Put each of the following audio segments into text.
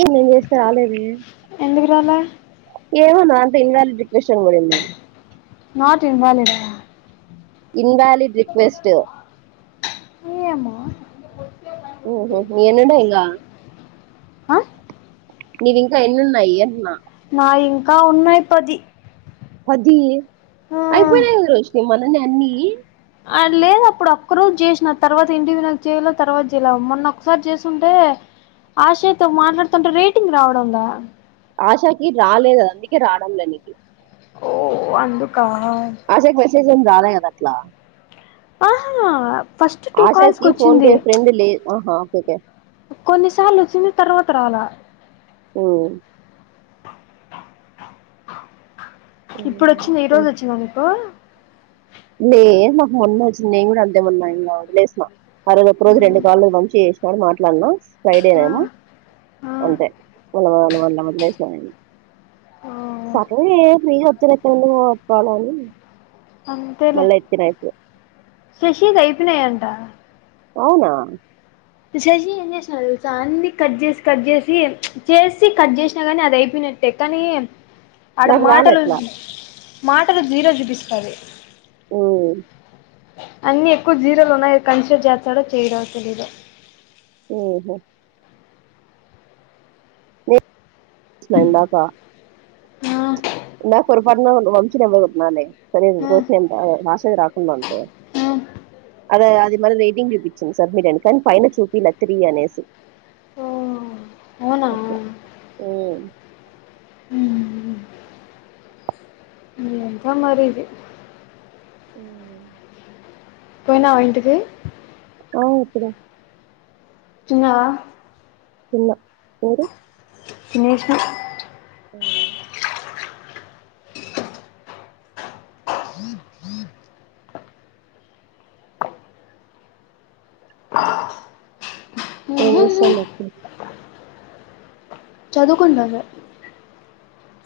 ఏంది నేను పిలిస్తే రాలేదే ఎందుకు రాలా ఏమో నాకు తెలియాలి [unintelligible] నాట్ ఇన్ వాలిడ్ ఆ ఇన్వాలిడ్ రిక్వెస్ట్ ఏమో ఓహోహో ఏందేందో ఇంగ అ నీవింక ఎన్నున్నాయి అంట్న నావింకా ఉన్నాయ్ పది పది ఆ, అయ్ పొయ్నాయి కద రోషిని మంధ్య అన్నీ అర్ లేద్ అప్పుడు ఒక్క రోజ్ చేసిన తర్వాత ఇండివిరల్ చేయలో తర్వాత చేయ్ల మొన్న ఒక్ సారి చేసుంటే ఆశయ్ తొ మాట్లాడుతుంటే రేటింగ్ రావడంలా ఆశాకి రాలేదు అందుకె రావడంల నీకి ఓ అందుక్ ఆ ఆశాకి మెసేజ్ ఏం రాల కదట్ల ఆహా ఫస్ట్ టూ కాల్స్ ఆశాకి ఫోన్ కొచ్చింది పే ఫ్రెండ్ లే ఆహా ఓకే ఓకే కొన్నిసార్లు వొ చ్చిన్ తర్వాత క రాల ఓ ఇప్పుడొచ్చింది ఈ రోజొచ్చిందా నీకు లే మాక్ మొన్నె వచ్చింది నేన్ కూడా అంతె మొన్న ఇంగ వదిలేసిన ఆరోజు ఒక్కరోజు రెండు ఉమ్, కాళ్లు వంశీ చే మరి మాట్లాడనా ఫ్రైడే ఆ, నేమో ఆ, అంతే మల్ల వల్ల వదిలేసా నేను ఓ, సరేలే ఫ్రీగా రేపు నుండి పోతానాని ఇ అంతంతేలే శశి కి అయిపోయినాయనే ఆ అవునా శశి ఏం చేసిన నాడు తెలుస అన్ని కట్ చేసి కట్ చేసి చేసి కట్ చేసినా కాగాని అది అయిపోయినట్టే కానీ ఆడ నాకు రాలే మాటలు అట్లా మాటలు జీరో చూపిస్తాది ఊ అన్ని ఎక్కువ జీరోలు ఉన్నాయి కన్సిడర్ చేస్తాడ చేయడో తెలిదు ఉహు ఏ నైన్ దాకా ఆ ఇందాక పొరపాటున వంశీ నెంబర్ కొట్టిన లే అదేంది ఆ దోస్త్ ఏంది మా సైడు రా ఉందంటే ఆ అదే అది మళీ రేటింగ్ చూపించింది సబ్మిట్ అని కానీ పైన చూపియ్యలే త్రీ అనేసి ఓ అవునా హు ఎంతో మరి ఇది ఊ పోయినావ ఇంటికి బావ వొత్తడ తిన్నవా తిన్న మీరు తినేషినా అవునా ఏం ఉహు చేస్తానావు ఇప్పుడు చదువుకుంటునాను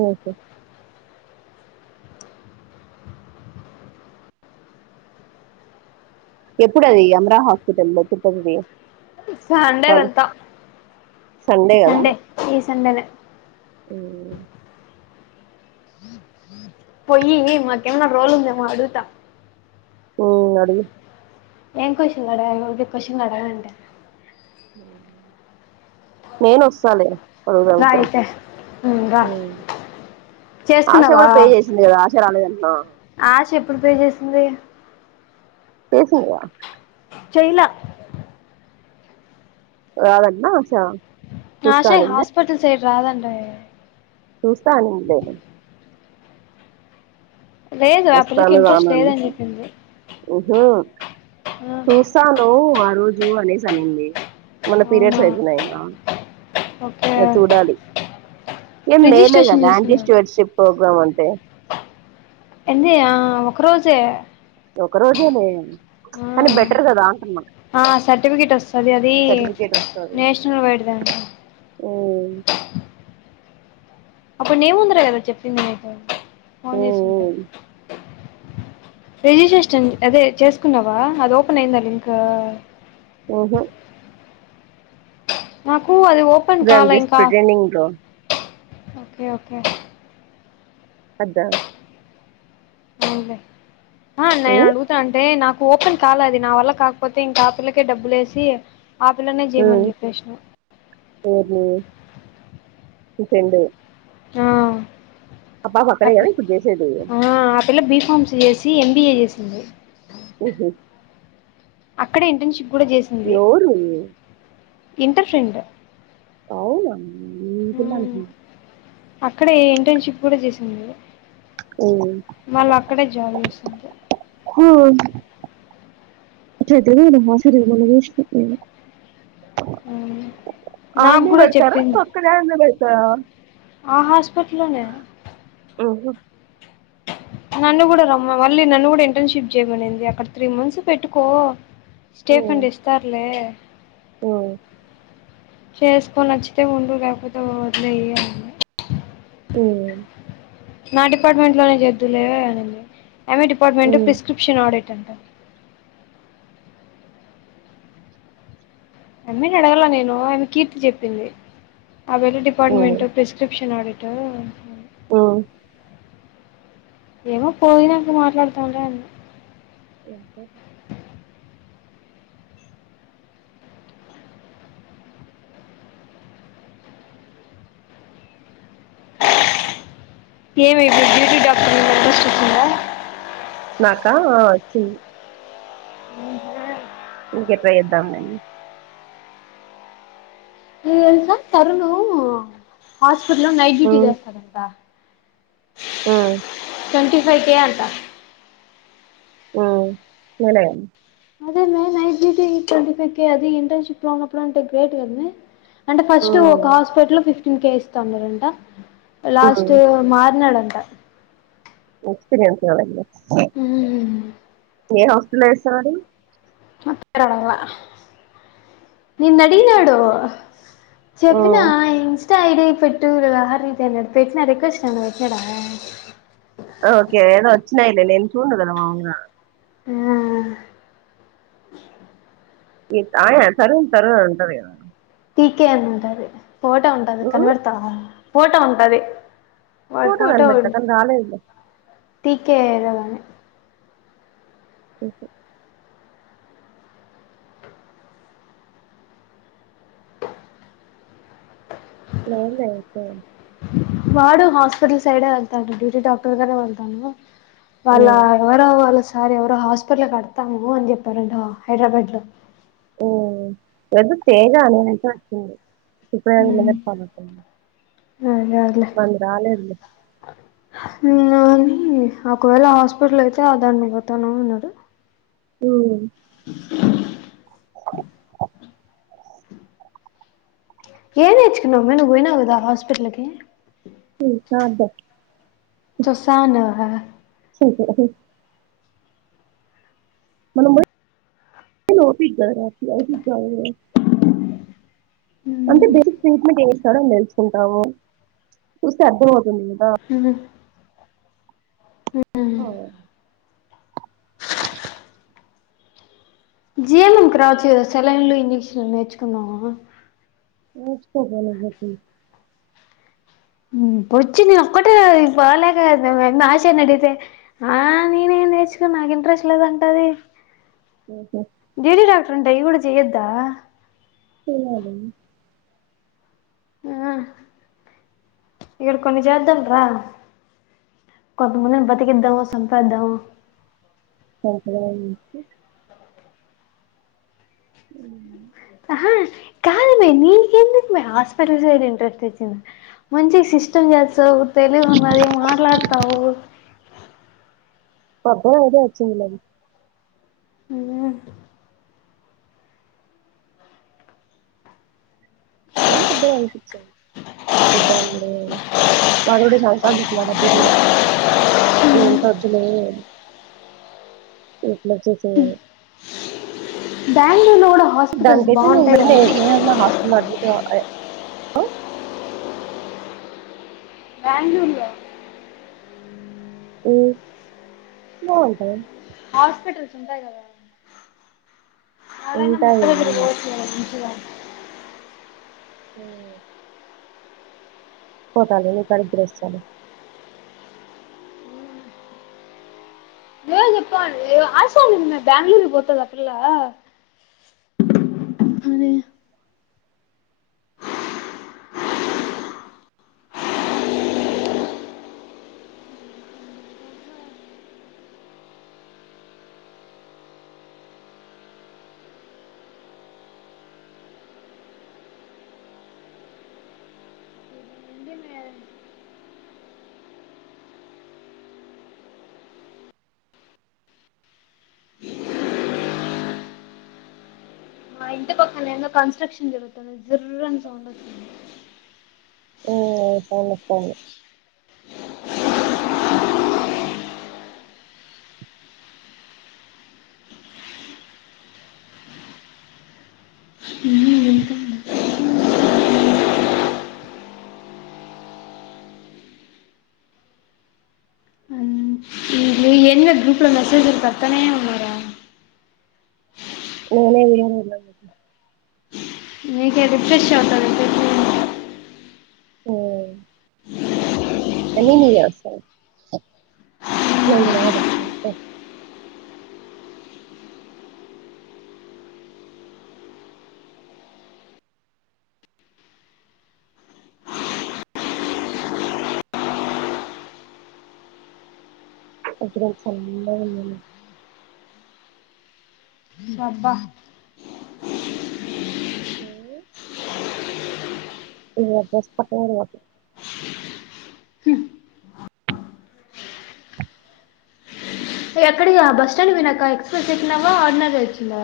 ఉహు ఎప్పుడు అది అమరా హాస్పిటల్ లో తిప్పపుది సండే వెళ్తా సండే ఈ సండేనే ఊ పోయ్యి మాకు ఏమన్నా రోల్ ఉందేమో అడుగుతా హు అడుగు ఏం కొశన్లు అడగాలి నువ్వె కోషన్ అడగఅంటే నేను వస్తాలే పోదాం రా ఇద్దరం అయితే ఉమ్, రా హు ఆశ కూడా పే చేసింది కదా ఆశ జ రాలేదన్న ఆ చెపు ఇప్పుడు పే చేసింది చేసింది వా చెలా రాదట్న ఆశ చూస్తా ఆశయ్ అనిందా హాస్పటల్ సైడు రాదంటే చూస్తా అనిండే లేదు ఆ పిల్లకి ఇంట్రెస్ట్ లేదని చెప్పింది ఊహ ఆ, చూసాను ఆ రోజు అనేసి అనింది ఏమన అవునా పీరియడ్స్ అయితున్నాయి ఏమో రా ఓకే ఆ చూడాలి ఏం మేలే రిజిస్ట్రేషన్ గదా ఆంటీ చేసుకున్నావు స్టోర్షిప్ ప్రోగ్రామ్ అం టె ఎంది ఆ ఒక రోజే ఒక రోజే లే ఆ సర్టిఫికెట్ వస్తది అది సర్టిఫికేట్ వస్తది నేషనల్ వైడ్ దంటా ఉమ్ అప్పుడు నీ ముందరే కదా చెప్పింది నీతో ఫోన్ ఉమ్ చేసి ఉంటయి ఉమ్ రిజిస్ట్రేషన్ అదే చేసుకున్నావా అది ఓపెన్ అయిందా లింక్ ఓహో మాక్ పూ అది ఓపన్ దే ఆర్ కాలే జస్ట్ ఇంకా ప్రిటెండింగ్ బ్రో ఓకే ఓకే అదా అవున్లే ఆ నేను ఉమ్ అడుగుతాంటే నాకు ఓపెన్ కాల అది నా వల్ల కాకపోతే ఇంకా ఆ పిల్లకే డబ్బులేసి ఆపిల్లనే ఉమ్ చేయమని చెప్పేసిన నీ ఫ్రెండు ఆ ఆ పాపఫక్కడే కదా ఇప్పుడు జేసేది ఆ, ఆ పిల్ల బీకామ్ చేసి ఎంబీఏ చేసింది. ఓహో అక్కడ ఇంన్టెన్షిప్ ఎవ్రు నువ్వు ఇంటర్ ఫ్రెండ్ అవున నేన్ ఈ పిల్ల ఉమ్. అనుకున్న అక్కడే ఇంటెన్షిప్ కూడా చేసింది. మళ్ళ అక్కడే జాబ్ చేస్థాంది. [unintelligible] ఉమ్. నాకు ఆన్నే కూడా పెడతారా చెప్పింది పక్కనయాడన్న పెడ తా ఆ హాస్పిట్లోనే ఒహో నన్ను కూడా రమ్మ మళ్ళీ నన్ను కూడా ఇంటేన్షిప్ చేయమనింది అక్కడ త్రీ మంత్స్ పెట్టుకో స్టే ఫన్డ్ ఇస్తారులే ఓ చేసుకో నచ్చితే ఉండు లేకపోతే వదిలేయి అన్న ఓ నా డిపార్ట్మెంట్ లోనే చేద్దులువే అనింది. ఎమ్ఏ డిపట్మెంట్ ఉ ప్రిస్క్రిప్షన్ ఆడిటర్ [inaudible] అమ్మేనడగల నేను ఆమె కీర్తి చెప్పింది. ఆ వెలే డిపార్ట్మెంట్ ప్రిస్క్రిషన్ ఆడిట రంట ఆ ఏమో పోయినంకు మాట్లాడుతామ్లే అన్న ఏంటది ఏమి ఇప్పుడు బ్యూటీ డాక్టర్ అడ్రస్ చెప్పిందా నాకా ఆ చి ఇంకెప్ [unintelligible] చేద్దాం అని గ తరుణు ఆష్ స్పిటల్లో నైట్ ఉ డ్యూటీ చేస్తాడంట ఉ ట్వంటీ ఫైవ్ కే అంట ఉమ్ పోలేయన్ అదే మే night duty [inaudible] twenty five K అది ఇంటర్న్షిప్ లో ఉన్నప్పుడు అంటే గ్రేట్ కద మే అంటే ఉ ఫస్ట్ ఒక హాస్పిటల్ లో ఫిఫ్టీన్ కే ఇస్ తొందరంట ఉ లాస్ట్ మార్నాడన్ ట ఎక్స్పీరియన్స్ కావాల్లే ఊమ్మ్ ఏ హాస్పిటల్ లో చేస్తనాడు [unintelligible] నిన్ అడిగినాడు ఉ చెప్పిన [inaudible] స్టా ఐడి పెట్టు లహరి ది అన్నాడు పెట్నా రక్వెస్ట్ ఏమన్నా పెట్నాడా ఓకే ఏదో వచ్చినాయిలే నేను చూడను కదా మామూలుగా ఆ ఏత్ ఆయా తరుణ్ తరుణ్ అనుంటది కదా టీ కే అనుంటాది ఫోటా ఉంటది ఉమ్, కనిబెడతారా ఫోటో ఉంటాది వాడి ఫోటో కనిపెడతా ఉన్ కానీ రాలేదు టీ కే కదానే ఓకే లోన్ లే ఐతే వాడు హాస్పిటల్ సైడే వెళ్తాడు డ్యూటీ డాక్టర్ కానే ఉంటాను వాళ్ళ ఎవరో వాళ్ళ సార్ ఎవరో హాస్పెటల్ కడతాము అని చెప్పారంట హైదరాబాడ్ లో ఉమ్ ఏదో తేగానే అనిన్పడుతుంది [inaudible] పనుంటుంది అదే అదిలే మంది రాలేదులే నినాని ఒకవేళ హాస్పిటల్ అయితే ఆ దాంట్లో పోతాన్నాం అన్నారు ఊమ్మ్ [inaudible] ఏం నేర్చుకున్నావ్ మే నువ్ పోయినావ్ గదా హాస్పిటల్ కి హు ఆ అంతే చూసాను హా [inaudible] మనము పోయి ఓపి కదరా [inaudible] కాదు కదా. అంటే బెసిక్ ట్రీట్మెంట్ ఏంఇస్తాడో అని తెల్సుకుంటాము. చూస్తే అర్ధంమవుతుంది నీ హ్ [inaudible] జిఎన్ఏమ్ క్రావచ్చు కదా సెలైన్లు, ఇంజెక్షన్లు నేర్చుకున్నావు. నేర్చుకోగల చెప్పి హ్ వచ్చింది నేను ఒక్కటే బాలేక నేను వెళ్ళి ఆశను అడిగితే ఆ నేనేం నేర్చుకోను నాకు ఇంట్రెస్ట్ లేదంటది. లేడి డాక్టర్ అంట ఇవిడ చేయోద్దా. చెయ్యాలేమో ఆ ఇక్కడ కొన్ని చేద్దాం రా. కొంత మందిని బతికిద్దామ, సంపెద్దామా [inaudible] నుంచి ఉ ఆహా కాదమ్మి నీకెందుకు అమ్మి హాస్పిటల్ సైడ్ ఇంట్రెస్ట్ వచ్చింది. మంచిగా సిస్టమ్ చేస్తవు. తెలిదు మరి మాట్లాడతావు. [inaudible] అయితే వచ్చిందిలే అది. అ ఏం పెద్దగా అనిపిచ్చదు. [inaudible] వాళ్ళు కూడా సంవత్సరాలు తిప్పినారు నాకు [inaudible] ఇదంత వద్దులే ఇంటికి వచ్చేసయ్ అని. బ్యాంగుళూర్లో కూడా హాస్పిటల్స్ దానికైతే నువ్వు బాగుంటాయి వెంటనే కదా ఏమనా హాస్పిటల్లో అడ్మిట్ అవ అయి బ్యాంగుళూరులో హ్ బావుంటయి. హాస్పిటల్స్ ఉంటాయి కదా. ఆడ అయినా మీ ఉంటాయి అత్త దగ్గరికి ఉమ్ పోవచ్చు కదా మంచిగా. హ పోతాలే నీ కాడికి కూడా వస్తాలే. ఏం చెప్పాలి. ఆశా నిన్న బ్యాంగళూరు పోతది ఆ పిల్లా. మా ఇంటి పక్కన ఎందో కన్స్ట్రక్షన్ జరుగుతుంది. జుర్రు అని సౌండ్ వస్తుంది. ఓ పోని పోన్నే ఎన్న గ్రూప్లో మెసేజ్లు పెడతనేే ఉన్నారా. ఏమైంది [inaudible] మీకే రిఫ్రెష్ అవుతా [inaudible] ఓ అన్ని నీయే వస్తనయి. ఎందినాదా? [inaudible] సల్లగా ఉందండి. బాబా హ ఇ దస్త్ పోరే ఎక్కడికి అ బస్ స్టాండ్ వినాక ఎక్స్ప్రెస్ ఎక్కినావా అడినద వచ్చిందా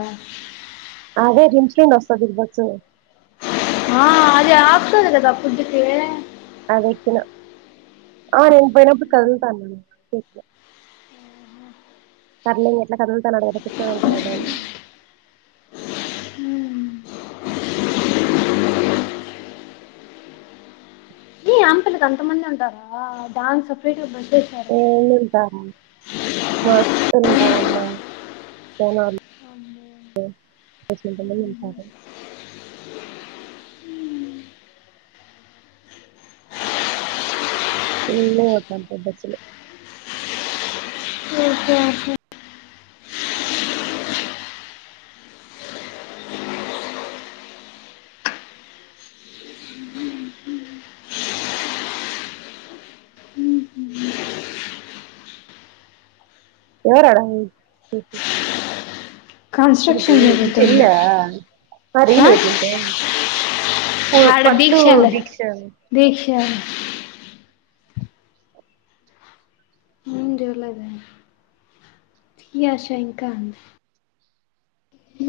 అదే రించ్ నూ వస్తది బస్సు ఆ అదే ఆపుతది కదా ఫుడ్ తినే అదకినా ఆ నేను పోయినప్పుడు కదులుతా సర్లింగ్ ఎట్లా కదుల్ తా అన్నాడో కూర్చోడు గద ఆంత పెద్ద అంతమంది ఉంటారా డాన్స్ సపరేట్ డ్రస్ ఏంమిట మస్తుంటన్ మా ఉంటారు ఇలా మంట పెచ్చులు ఎవరు అడాయి మీ కన్స్ట్రక్షన్ జరుగుతుంది చెల్లా అ రీలు పెట్టుంటే హడ దీక్షాల దీక్ష ఏం ఇది యాష ఇంకా హ